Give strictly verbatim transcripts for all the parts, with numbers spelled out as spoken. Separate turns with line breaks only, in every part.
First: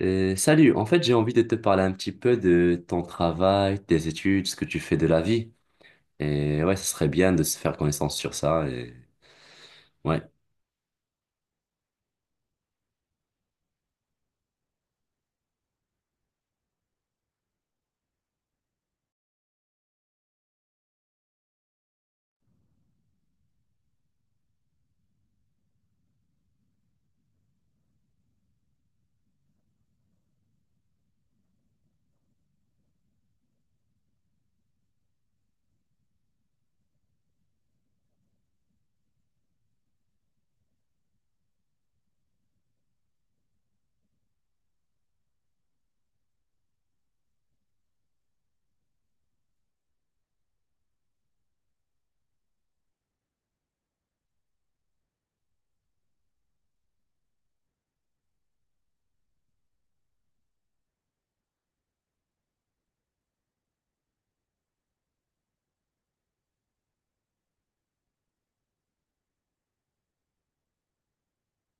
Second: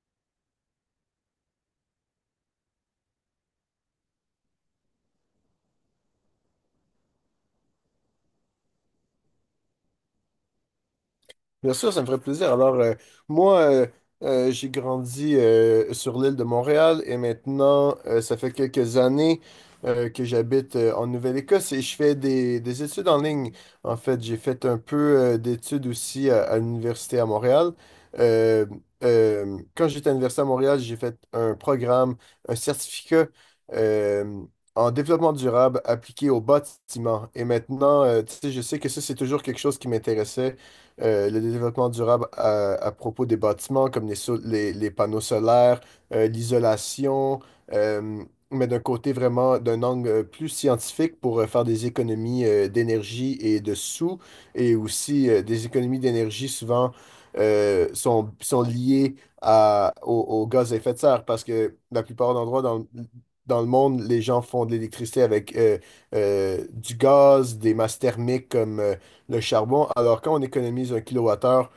Euh, salut, en fait, j'ai envie de te parler un petit peu de ton travail, tes études, ce que tu fais de la vie. Et ouais, ce serait bien de se faire connaissance sur ça. Et... Ouais.
Bien sûr, ça me ferait plaisir. Alors, euh, moi, euh, euh, j'ai grandi euh, sur l'île de Montréal et maintenant, euh, ça fait quelques années euh, que j'habite euh, en Nouvelle-Écosse et je fais des, des études en ligne. En fait, j'ai fait un peu euh, d'études aussi à, à l'université à Montréal. Euh, euh, quand j'étais à l'université à Montréal, j'ai fait un programme, un certificat euh, en développement durable appliqué au bâtiment. Et maintenant, euh, tu sais, je sais que ça, c'est toujours quelque chose qui m'intéressait, euh, le développement durable à, à propos des bâtiments, comme les, so- les, les panneaux solaires, euh, l'isolation, euh, mais d'un côté vraiment, d'un angle euh, plus scientifique pour euh, faire des économies euh, d'énergie et de sous, et aussi euh, des économies d'énergie souvent euh, sont, sont liées à, au, au gaz à effet de serre, parce que la plupart d'endroits dans, le- dans le monde, les gens font de l'électricité avec euh, euh, du gaz, des masses thermiques comme... euh, le charbon. Alors, quand on économise un kilowattheure,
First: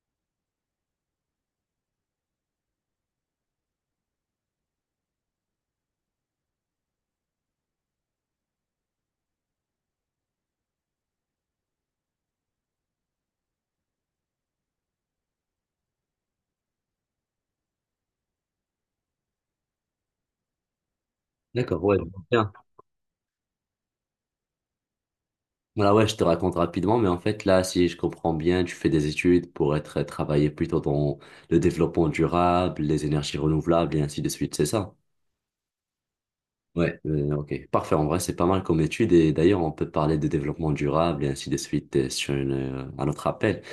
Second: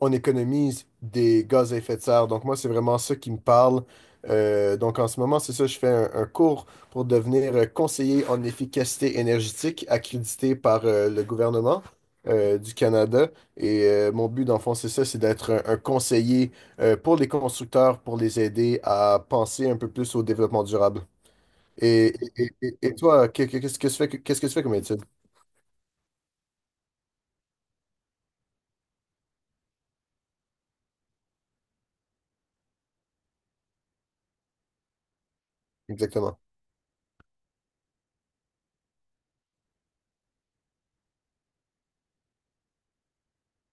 on économise des gaz à effet de serre. Donc, moi, c'est vraiment ça qui me parle. Euh, donc, en ce moment, c'est ça, je fais un, un cours pour devenir euh, conseiller en efficacité énergétique accrédité par euh, le gouvernement euh, du Canada. Et euh, mon but, dans le fond, c'est ça, c'est d'être un, un conseiller euh, pour les constructeurs, pour les aider à penser un peu plus au développement durable.
D'accord, ouais,
Et, et,
bien.
et- et toi, qu'est- qu'est-ce que tu fais, qu'est-ce que tu fais comme étude
Voilà, ouais, je te raconte rapidement, mais en fait, là, si je comprends bien, tu fais des études pour être travailler plutôt dans le développement durable, les énergies renouvelables et ainsi de suite, c'est ça?
exactement?
Ouais, euh, ok, parfait. En vrai, c'est pas mal comme étude et d'ailleurs, on peut parler de développement durable et ainsi de suite euh, sur une, euh, un autre appel.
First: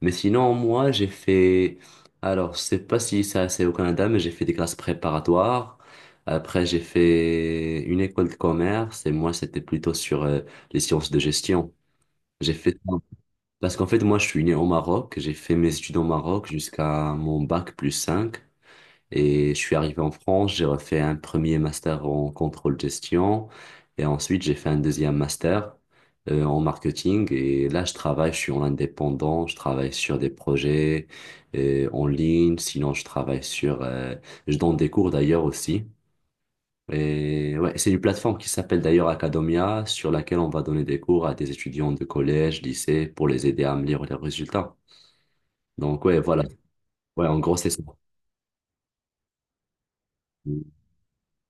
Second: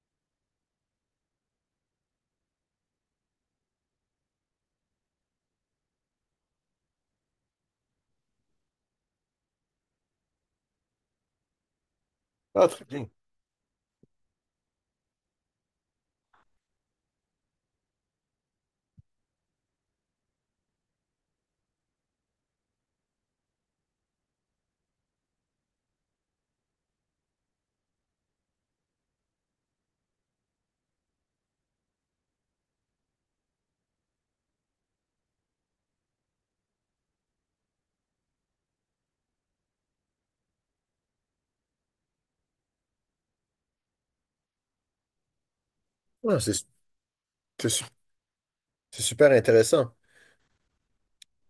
Mais sinon, moi, j'ai fait... Alors, je sais pas si ça, c'est au Canada, mais j'ai fait des classes préparatoires. Après, j'ai fait une école de commerce et moi, c'était plutôt sur euh, les sciences de gestion. J'ai
Ah,
fait...
très
ça
bien.
Parce qu'en fait, moi, je suis né au Maroc. J'ai fait mes études au Maroc jusqu'à mon bac plus cinq et je suis arrivé en France, j'ai refait un premier master en contrôle gestion et ensuite j'ai fait un deuxième master euh, en marketing. Et là, je travaille, je suis en indépendant, je travaille sur des projets euh, en ligne, sinon je travaille sur... euh, je donne des cours d'ailleurs aussi. Et ouais, c'est une plateforme qui s'appelle d'ailleurs Academia, sur laquelle on va donner des cours à des étudiants de collège, lycée, pour les aider à améliorer leurs résultats. Donc ouais,
Ah,
voilà.
c'est
Ouais, en gros,
C'est
c'est ça.
su- c'est super intéressant.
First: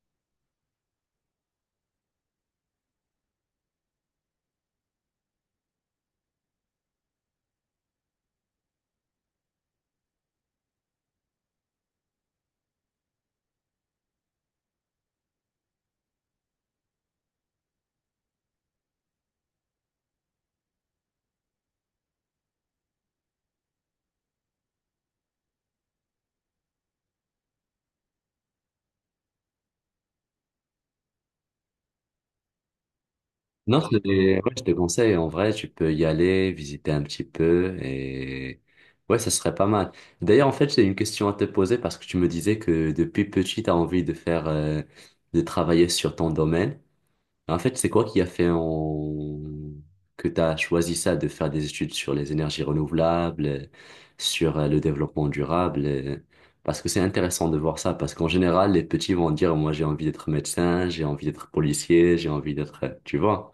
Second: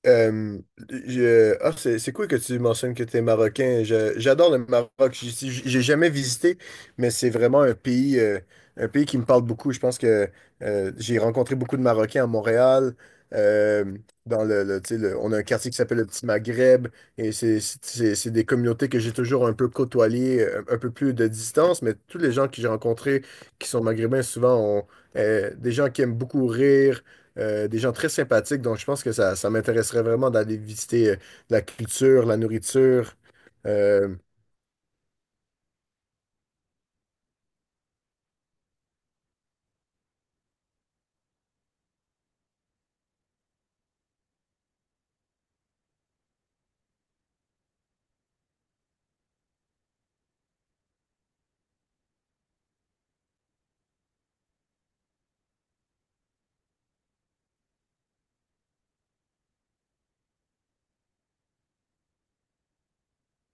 Euh, je- euh, ah, c'est c'est cool que tu mentionnes que tu es marocain. Je- J'adore le Maroc. J'y suis- J'ai jamais visité, mais c'est vraiment un pays, euh, un pays qui me parle beaucoup. Je pense que euh, j'ai rencontré beaucoup de Marocains à Montréal. euh, dans le, le- tu sais, le- on a un quartier qui s'appelle le Petit Maghreb et c'est c'est- c'est- c'est des communautés que j'ai toujours un peu côtoyées, euh, un, peu plus de distance, mais tous les gens que j'ai rencontrés qui sont maghrébins, souvent, ont euh, des gens qui aiment beaucoup rire, euh, des gens très sympathiques. Donc, je pense que ça, ça m'intéresserait vraiment d'aller visiter euh, la culture, la nourriture.
Non, c'est-
Euh,
ouais, je te conseille, en vrai, tu peux y aller, visiter un petit peu et ouais, ça serait pas mal. D'ailleurs, en fait, j'ai une question à te poser parce que tu me disais que depuis petit, tu as envie de faire, euh, de travailler sur ton domaine. En fait, c'est quoi qui a fait en... que tu as choisi ça, de faire des études sur les énergies renouvelables, euh, sur euh, le développement durable, euh, parce que c'est intéressant de voir ça, parce qu'en général, les petits vont dire, moi, j'ai envie d'être médecin, j'ai envie d'être policier, j'ai envie d'être, euh, tu vois.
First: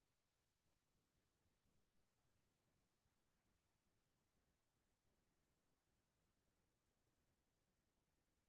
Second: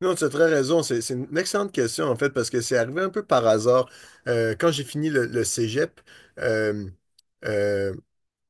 Non, tu as très raison. C'est c'est une excellente question, en fait, parce que c'est arrivé un peu par hasard. Euh, quand j'ai fini le, le cégep, euh, euh,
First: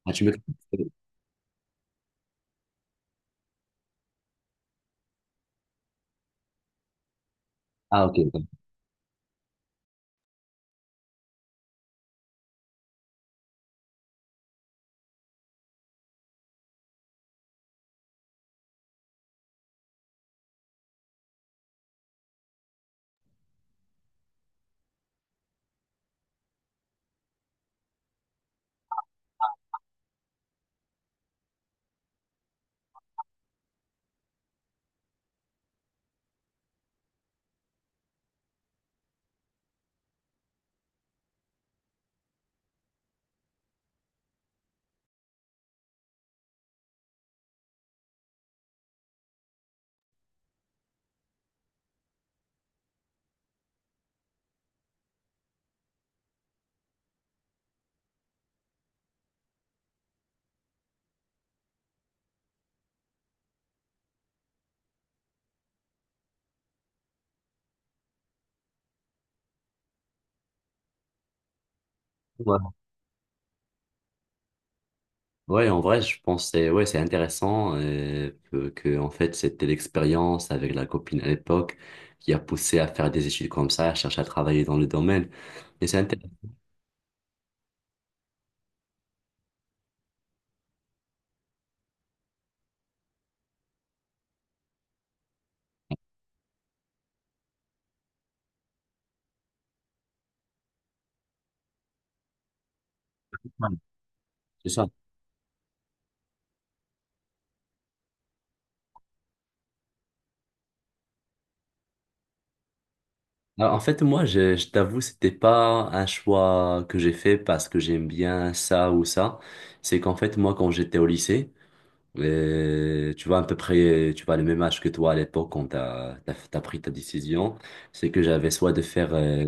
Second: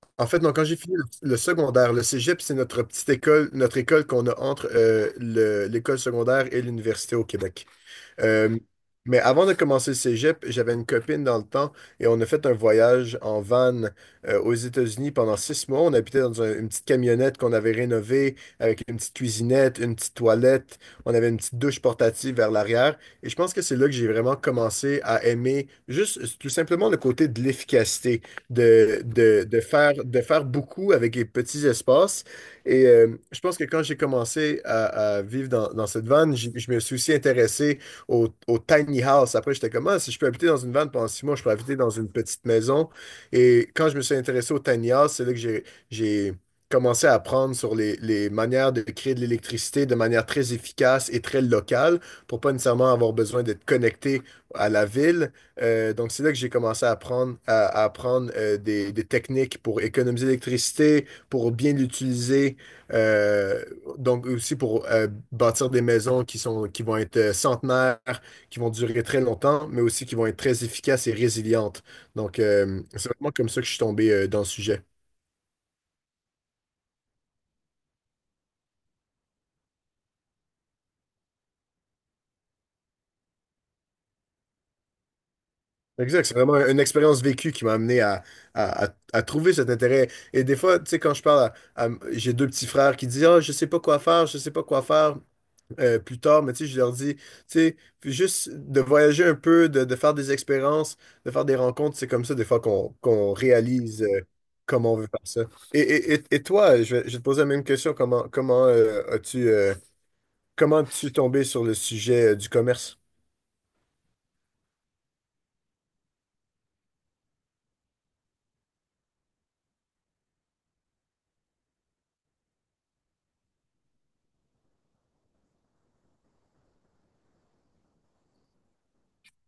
Ah, tu
en
me...
fait, non, quand j'ai fini le, le secondaire, le cégep, c'est notre petite école, notre école qu'on a entre euh, le- l'école secondaire et l'université au Québec.
Ah, ok. Ok.
Euh, mais avant de commencer le cégep, j'avais une copine dans le temps et on a fait un voyage en van euh, aux États-Unis pendant six mois. On habitait dans un- une petite camionnette qu'on avait rénovée avec une petite cuisinette, une petite toilette. On avait une petite douche portative vers l'arrière. Et je pense que c'est là que j'ai vraiment commencé à aimer juste tout simplement le côté de l'efficacité, de, de, de faire, de faire beaucoup avec les petits espaces. Et euh, je pense que quand j'ai commencé à, à vivre dans, dans cette van, je je me suis aussi intéressé au, au tiny house. Après, j'étais comme, ah, si je peux habiter dans une van pendant six mois, je peux habiter dans une petite maison. Et quand je me suis intéressé au tiny house, c'est là que j'ai, j'ai commencé à apprendre sur les, les manières de créer de l'électricité de manière très efficace et très locale pour pas nécessairement avoir besoin d'être connecté à la ville. Euh, donc, c'est là que j'ai commencé à apprendre, à, à apprendre euh, des, des techniques pour économiser l'électricité, pour bien l'utiliser, euh, donc aussi pour euh, bâtir des maisons qui sont, qui vont être euh, centenaires, qui vont durer très longtemps, mais aussi qui vont être très efficaces et résilientes. Donc
Ouais.
euh, c'est vraiment comme ça que je suis tombé euh, dans le sujet.
Ouais, en vrai, je pense que c'est ouais, c'est intéressant euh, que, que, en fait, c'était l'expérience avec la copine à l'époque qui a poussé à faire des études comme ça, à chercher à travailler dans le domaine. Et c'est
Exact,
intéressant.
c'est vraiment une expérience vécue qui m'a amené à, à- à- à trouver cet intérêt. Et des fois, tu sais, quand je parle à, à- j'ai deux petits frères qui disent, ah, je sais pas quoi faire, je sais pas quoi faire euh, plus tard, mais tu sais, je leur dis, tu sais, puis juste de voyager un peu, de, de faire des expériences, de faire des rencontres, c'est comme ça des fois qu'on qu'on réalise euh,
C'est ça.
comment on veut faire ça. Et, et, et, et toi, je vais, je vais te poser la même question, comment, comment euh, as-tu euh, comment es-tu tombé sur le sujet euh, du commerce?
Alors, en fait, moi, je, je t'avoue, c'était pas un choix que j'ai fait parce que j'aime bien ça ou ça. C'est qu'en fait, moi, quand j'étais au lycée, et tu vois, à peu près, tu vois, le même âge que toi à l'époque quand t'as, t'as, t'as pris ta décision, c'est que j'avais soit de faire, euh,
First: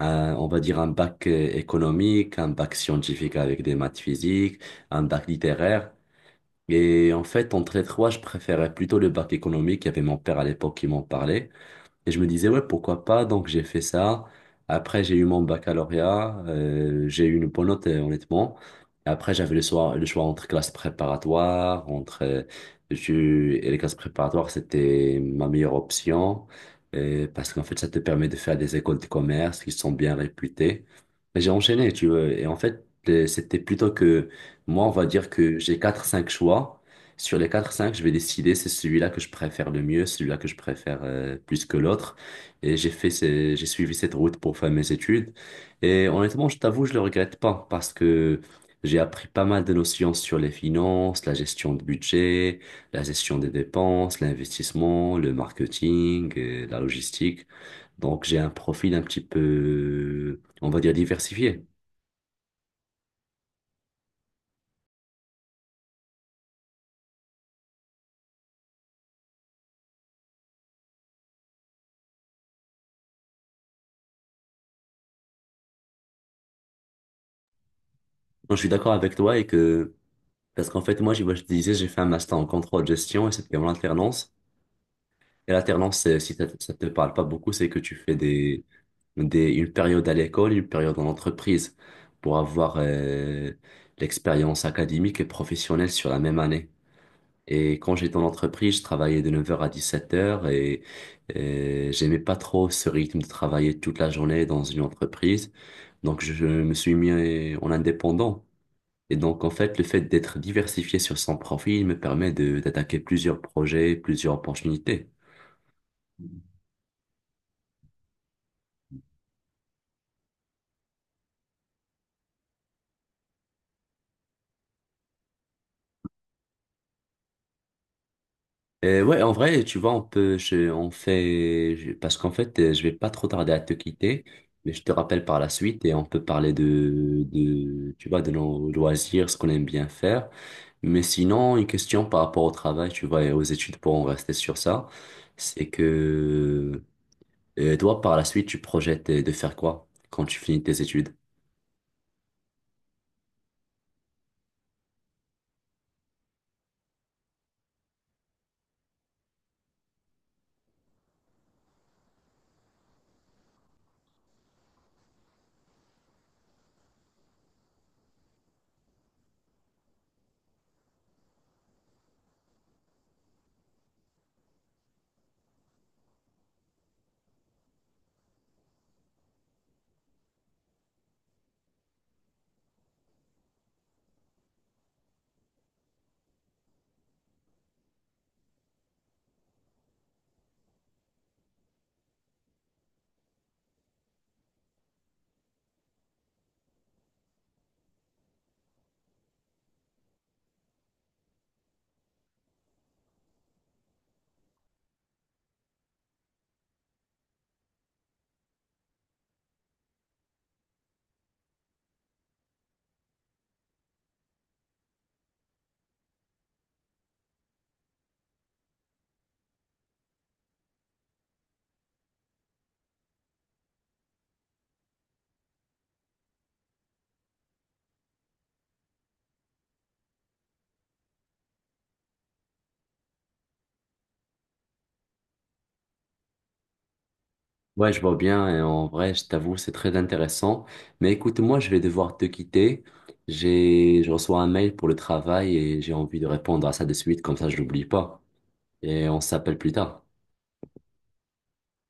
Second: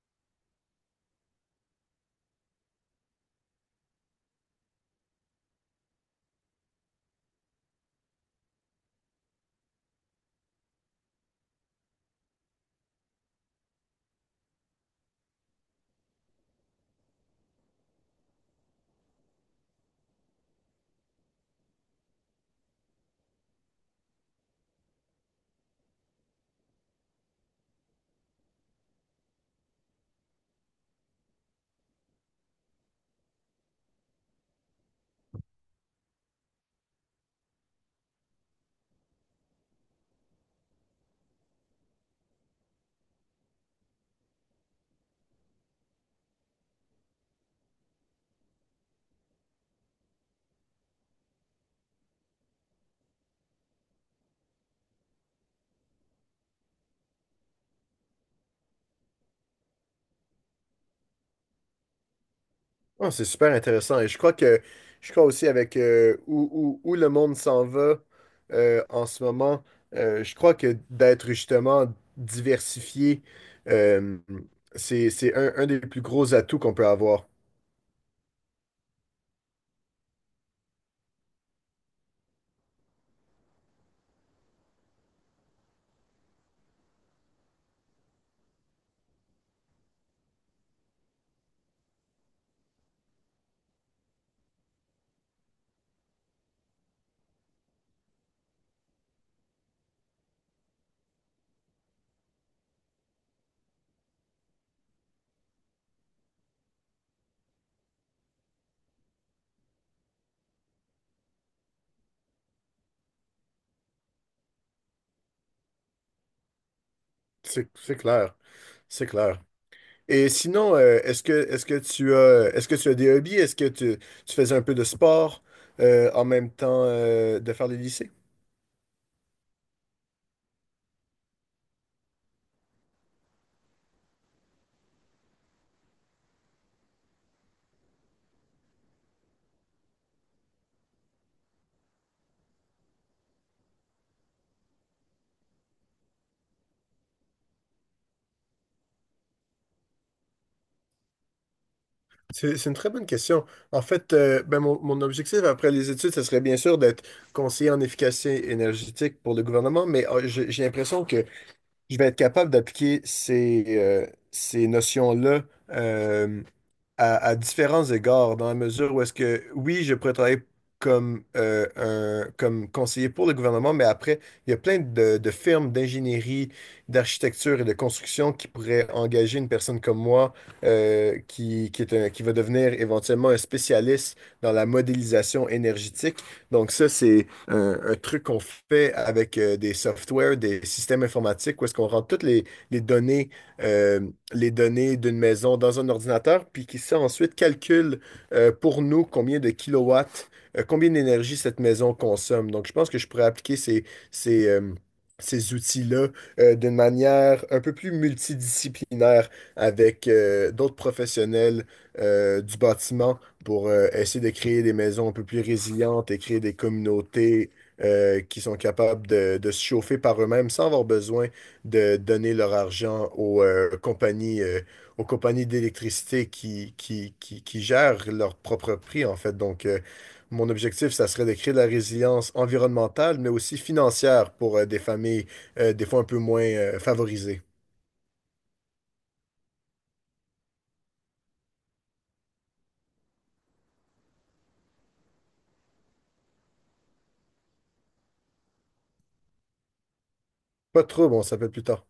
un- on va dire, un bac euh, économique, un bac scientifique avec des maths physiques, un bac littéraire. Et en fait, entre les trois, je préférais plutôt le bac économique. Il y avait mon père à l'époque qui m'en parlait. Et je me disais, ouais, pourquoi pas? Donc, j'ai fait ça. Après, j'ai eu mon baccalauréat. Euh, j'ai eu une bonne note, euh, honnêtement. Après, j'avais le choix, le choix entre classes préparatoires, entre, euh, je- et les classes préparatoires, c'était ma meilleure option. Euh, parce qu'en fait, ça te permet de faire des écoles de commerce qui sont bien réputées. Et j'ai enchaîné, tu vois. Et en fait, euh, c'était plutôt que, moi, on va dire que j'ai quatre, cinq choix. Sur les quatre cinq, je vais décider c'est celui-là que je préfère le mieux, celui-là que je préfère euh, plus que l'autre. Et j'ai fait ce- j'ai suivi cette route pour faire mes études. Et honnêtement, je t'avoue, je le regrette pas parce que j'ai appris pas mal de notions sur les finances, la gestion de budget, la gestion des dépenses, l'investissement, le marketing, euh, la logistique. Donc j'ai un profil un petit peu, on va dire, diversifié.
Ah, c'est super intéressant. Et je crois que je crois aussi avec euh, où, où, où le monde s'en va euh, en ce moment, euh, je crois que d'être justement diversifié, euh, c'est, c'est un, un des plus gros atouts qu'on peut avoir.
Donc, je suis d'accord avec toi et que. Parce qu'en fait, moi, j'ai- moi, je te disais, j'ai fait un master en contrôle de gestion et c'était en alternance. Et l'alternance, c'est- si ça ça te parle pas beaucoup, c'est que tu fais des, des, une période à l'école, une période en entreprise pour avoir euh, l'expérience académique et professionnelle sur la même année. Et quand j'étais en entreprise, je travaillais de neuf heures à dix-sept heures et, et euh, j'aimais pas trop ce rythme de travailler toute la journée dans une entreprise. Donc, je me suis mis en indépendant. Et donc, en fait, le fait d'être diversifié sur son profil me permet de d'attaquer plusieurs projets, plusieurs opportunités.
C'est c'est clair. C'est clair. Et sinon, euh, est-ce que est-ce que tu as est-ce que tu as des hobbies? Est-ce que tu, tu faisais un peu de sport euh, en même temps euh, de faire les lycées?
Et ouais, en vrai, tu vois, on peut, je, on fait, je- parce qu'en fait, euh, je vais pas trop tarder à te quitter, mais je te rappelle par la suite et on peut parler de, de, tu vois, de nos loisirs, ce qu'on aime bien faire. Mais sinon, une question par rapport au travail, tu vois, et aux études pour en rester sur ça, c'est que, euh, toi, par la suite, tu projettes de faire quoi quand tu finis tes études?
C'est c'est une très bonne question. En fait, euh, ben, mon, mon objectif après les études, ce serait bien sûr d'être conseiller en efficacité énergétique pour le gouvernement, mais euh, j'ai j'ai l'impression que je vais être capable d'appliquer ces, euh, ces notions-là euh, à, à différents égards, dans la mesure où est-ce que, oui, je pourrais travailler comme, euh, un, comme conseiller pour le gouvernement, mais après, il y a plein de, de firmes d'ingénierie, d'architecture et de construction qui pourraient engager une personne comme moi euh, qui, qui est un- qui va devenir éventuellement un spécialiste dans la modélisation énergétique. Donc ça, c'est, un, un truc qu'on fait avec euh, des softwares, des systèmes informatiques, où est-ce qu'on rentre toutes les, les données, euh, les données d'une maison dans un ordinateur, puis qui ça ensuite calcule euh, pour nous combien de kilowatts, euh, combien d'énergie cette maison consomme. Donc, je pense que je pourrais appliquer ces, ces, euh, ces outils-là euh, d'une manière un peu plus multidisciplinaire avec euh, d'autres professionnels euh, du bâtiment pour euh, essayer de créer des maisons un peu plus résilientes et créer des communautés euh, qui sont capables de, de se chauffer par eux-mêmes sans avoir besoin de donner leur argent aux euh, compagnies, euh, aux compagnies d'électricité qui, qui, qui, qui gèrent leur propre prix, en fait. Donc, euh, mon objectif, ça serait de créer de la résilience environnementale, mais aussi financière pour euh, des familles euh, des fois un peu moins euh, favorisées.
Ouais, je vois bien, et en vrai, je t'avoue, c'est très intéressant. Mais écoute, moi, je vais devoir te quitter. J'ai, je reçois un mail pour le travail et j'ai envie de répondre à ça de suite, comme ça, je l'oublie pas. Et on s'appelle plus tard.
Pas trop, bon, ça peut être plus tard.